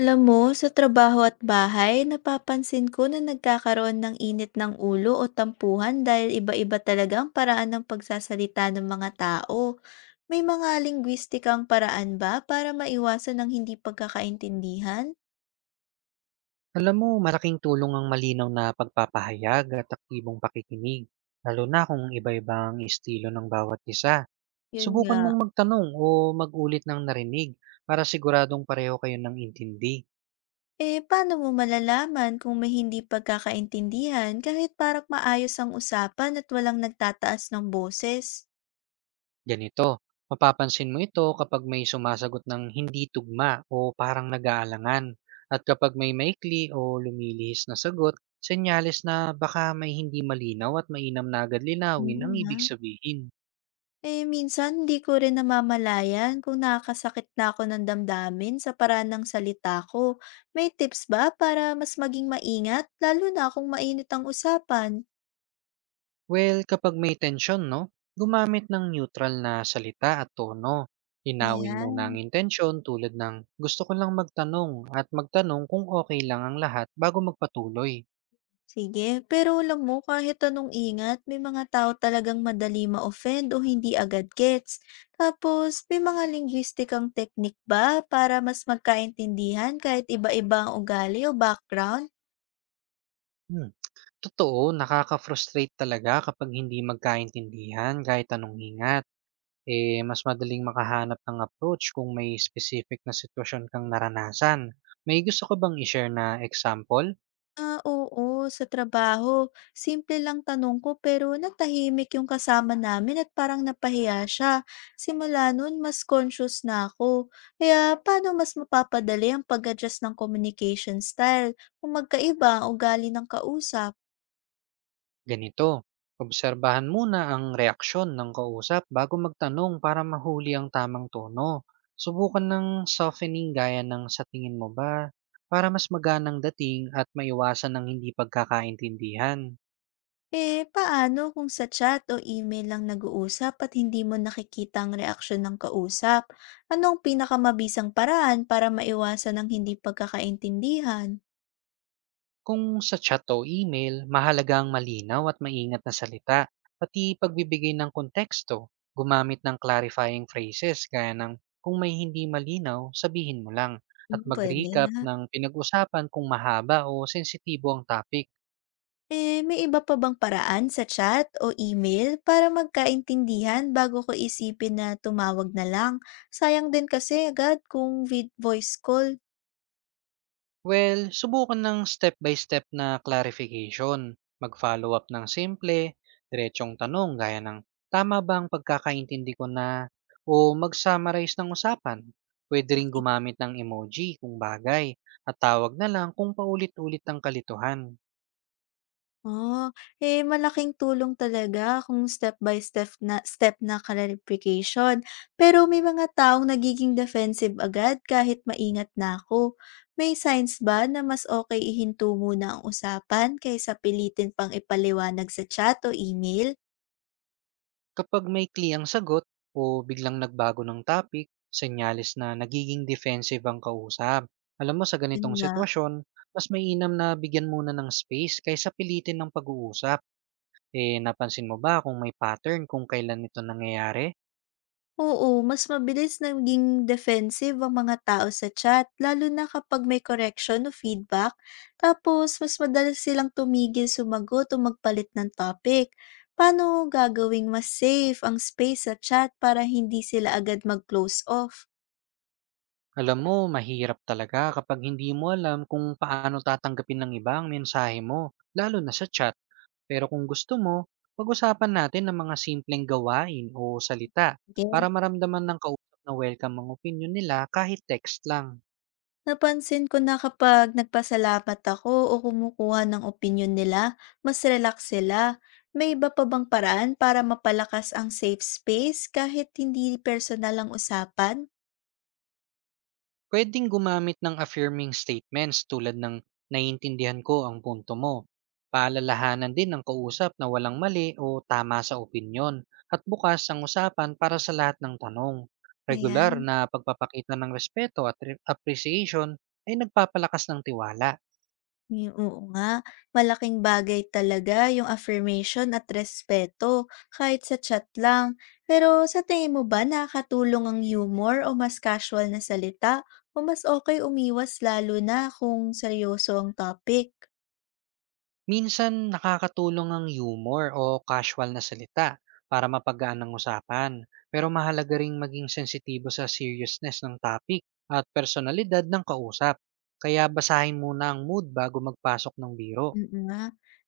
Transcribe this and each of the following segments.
Alam mo, sa trabaho at bahay, napapansin ko na nagkakaroon ng init ng ulo o tampuhan dahil iba-iba talaga ang paraan ng pagsasalita ng mga tao. May mga linguistikang paraan ba para maiwasan ng hindi pagkakaintindihan? Alam mo, malaking tulong ang malinaw na pagpapahayag at aktibong pakikinig, lalo na kung iba-iba estilo ng bawat isa. Yun nga. Subukan mong magtanong o magulit ng narinig para siguradong pareho kayo ng intindi. Eh, paano mo malalaman kung may hindi pagkakaintindihan kahit parang maayos ang usapan at walang nagtataas ng boses? Ganito, mapapansin mo ito kapag may sumasagot ng hindi tugma o parang nag-aalangan. At kapag may maikli o lumilihis na sagot, senyales na baka may hindi malinaw at mainam na agad linawin Ano ang nga? ibig sabihin. Eh, minsan hindi ko rin namamalayan kung nakakasakit na ako ng damdamin sa paraan ng salita ko. May tips ba para mas maging maingat, lalo na kung mainit ang usapan? Well, kapag may tensyon, no? Gumamit ng neutral na salita at tono. Linawin muna ang Ayan, intensyon tulad ng gusto ko lang magtanong at magtanong kung okay lang ang lahat bago magpatuloy. sige. Pero alam mo, kahit anong ingat, may mga tao talagang madali ma-offend o hindi agad gets. Tapos, may mga linguistikang technique ba para mas magkaintindihan kahit iba-iba ang ugali o background? Hmm. Totoo, nakaka-frustrate talaga kapag hindi magkaintindihan kahit anong hingat. Eh, mas madaling makahanap ng approach kung may specific na sitwasyon kang naranasan. May gusto ka bang i-share na example? Ah, oo, sa trabaho. Simple lang tanong ko pero natahimik yung kasama namin at parang napahiya siya. Simula noon, mas conscious na ako. Kaya paano mas mapapadali ang pag-adjust ng communication style kung magkaiba ang ugali ng kausap? Ganito, obserbahan muna ang reaksyon ng kausap bago magtanong para mahuli ang tamang tono. Subukan ng softening gaya ng sa tingin mo ba para mas maganang dating at maiwasan ng hindi pagkakaintindihan. Eh, paano kung sa chat o email lang nag-uusap at hindi mo nakikita ang reaksyon ng kausap? Anong pinakamabisang paraan para maiwasan ang hindi pagkakaintindihan? Kung sa chat o email, mahalagang malinaw at maingat na salita, pati pagbibigay ng konteksto, gumamit ng clarifying phrases gaya ng kung may hindi malinaw, sabihin mo lang, at Hmm, pwede. mag-recap ng pinag-usapan kung mahaba o sensitibo ang topic. Eh, may iba pa bang paraan sa chat o email para magkaintindihan bago ko isipin na tumawag na lang? Sayang din kasi agad kung vid voice call. Well, subukan ng step-by-step na clarification. Mag-follow up ng simple, diretsong tanong gaya ng tama ba ang pagkakaintindi ko na o mag-summarize ng usapan. Pwede rin Kasi- gumamit ng emoji kung bagay at tawag na lang kung paulit-ulit ang kalituhan. Oh, eh malaking tulong talaga kung step by step na clarification. Pero may mga taong nagiging defensive agad kahit maingat na ako. May signs ba na mas okay ihinto muna ang usapan kaysa pilitin pang ipaliwanag sa chat o email? Kapag may kliyang sagot o biglang nagbago ng topic, senyales na nagiging defensive ang kausap. Alam mo sa Yun ganitong nga. sitwasyon, mas mainam na bigyan muna ng space kaysa pilitin ng pag-uusap. Eh, napansin mo ba kung may pattern kung kailan ito nangyayari? Oo, mas mabilis naging defensive ang mga tao sa chat, lalo na kapag may correction o feedback. Tapos, mas madalas silang tumigil sumagot o magpalit ng topic. Paano gagawing mas safe ang space sa chat para hindi sila agad mag-close off? Alam mo, mahirap talaga kapag hindi mo alam kung paano tatanggapin ng iba ang mensahe mo, lalo na sa chat. Pero kung gusto mo, pag-usapan natin ang mga simpleng gawain o salita para Okay. maramdaman ng kausap na welcome ang opinion nila kahit text lang. Napansin ko na kapag nagpasalamat ako o kumukuha ng opinion nila, mas relax sila. May iba pa bang paraan para mapalakas ang safe space kahit hindi personal ang usapan? Puwedeng gumamit ng affirming statements tulad ng, "Naiintindihan ko ang punto mo." Paalalahanan din ng kausap na walang mali o tama sa opinyon at bukas ang usapan para sa lahat ng tanong. Regular Ayan, na pagpapakita ng respeto at appreciation ay nagpapalakas ng tiwala. hmm, oo nga. Malaking bagay talaga yung affirmation at respeto kahit sa chat lang. Pero sa tingin mo ba nakakatulong ang humor o mas casual na salita o mas okay umiwas lalo na kung seryoso ang topic? Minsan nakakatulong ang humor o casual na salita para mapagaan ang usapan, pero mahalaga ring maging sensitibo sa seriousness ng topic at personalidad ng kausap. Kaya basahin muna ang mood bago magpasok ng biro. Mm nga.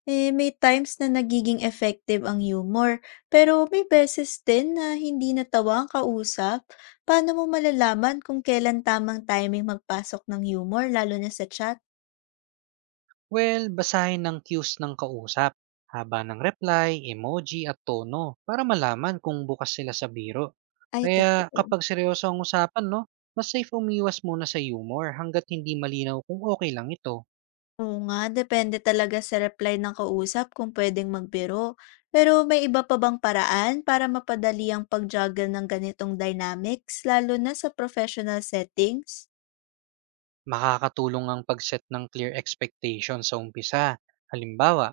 Eh, may times na nagiging effective ang humor, pero may beses din na hindi natawa ang kausap. Paano mo malalaman kung kailan tamang timing magpasok ng humor lalo na sa chat? Well, basahin ang cues ng kausap, haba ng reply, emoji at tono para malaman kung bukas sila sa biro. Ay Kaya totoo. kapag seryoso ang usapan, no, mas safe umiwas muna sa humor hanggat hindi malinaw kung okay lang ito. Oo nga, depende talaga sa reply ng kausap kung puwedeng magbiro. Pero may iba pa bang paraan para mapadali ang pag-juggle ng ganitong dynamics lalo na sa professional settings? Makakatulong ang pag-set ng clear expectations sa umpisa. Halimbawa,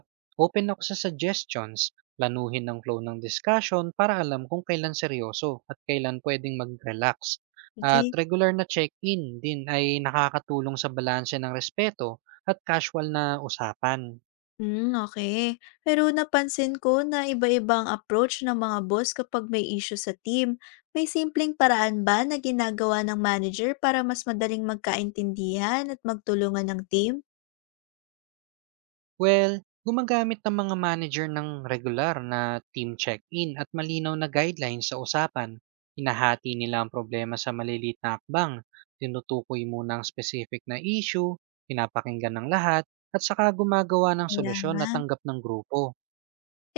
open ako sa suggestions, lanuhin ang flow ng discussion para alam kung kailan seryoso at kailan pwedeng mag-relax. At Sige. regular na check-in din ay nakakatulong sa balanse ng respeto at casual na usapan. Hmm, okay. Pero napansin ko na iba ibang approach ng mga boss kapag may issue sa team. May simpleng paraan ba na ginagawa ng manager para mas madaling magkaintindihan at magtulungan ng team? Well, gumagamit ng mga manager ng regular na team check-in at malinaw na guidelines sa usapan. Hinahati nila ang problema sa maliliit na akbang, tinutukoy muna ang specific na issue, pinapakinggan ng lahat, at saka gumagawa ng Kaya solusyon nga. na tanggap ng grupo.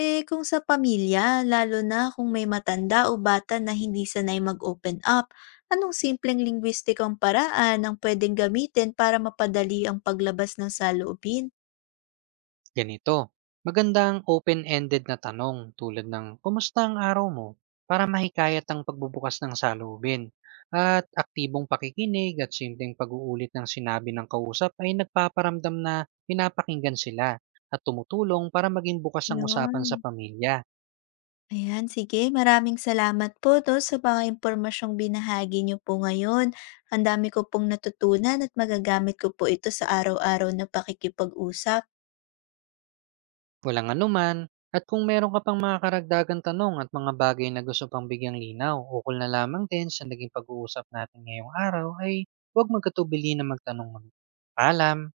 Eh, kung sa pamilya, lalo na kung may matanda o bata na hindi sanay mag-open up, anong simpleng lingwistikang paraan ang pwedeng gamitin para mapadali ang paglabas ng saloobin? Ganito, magandang open-ended na tanong tulad ng kumusta ang araw mo para mahikayat ang pagbubukas ng salubin. At aktibong pakikinig at simpleng pag-uulit ng sinabi ng kausap ay nagpaparamdam na pinapakinggan sila at tumutulong para maging bukas ang usapan sa Ayun. pamilya. Ayan, sige. Maraming salamat po to sa mga impormasyong binahagi niyo po ngayon. Ang dami ko pong natutunan at magagamit ko po ito sa araw-araw na pakikipag-usap. Walang anuman, at kung meron ka pang mga karagdagan tanong at mga bagay na gusto pang bigyang linaw, ukol na lamang din sa naging pag-uusap natin ngayong araw ay huwag magkatubili na magtanong muli. Paalam!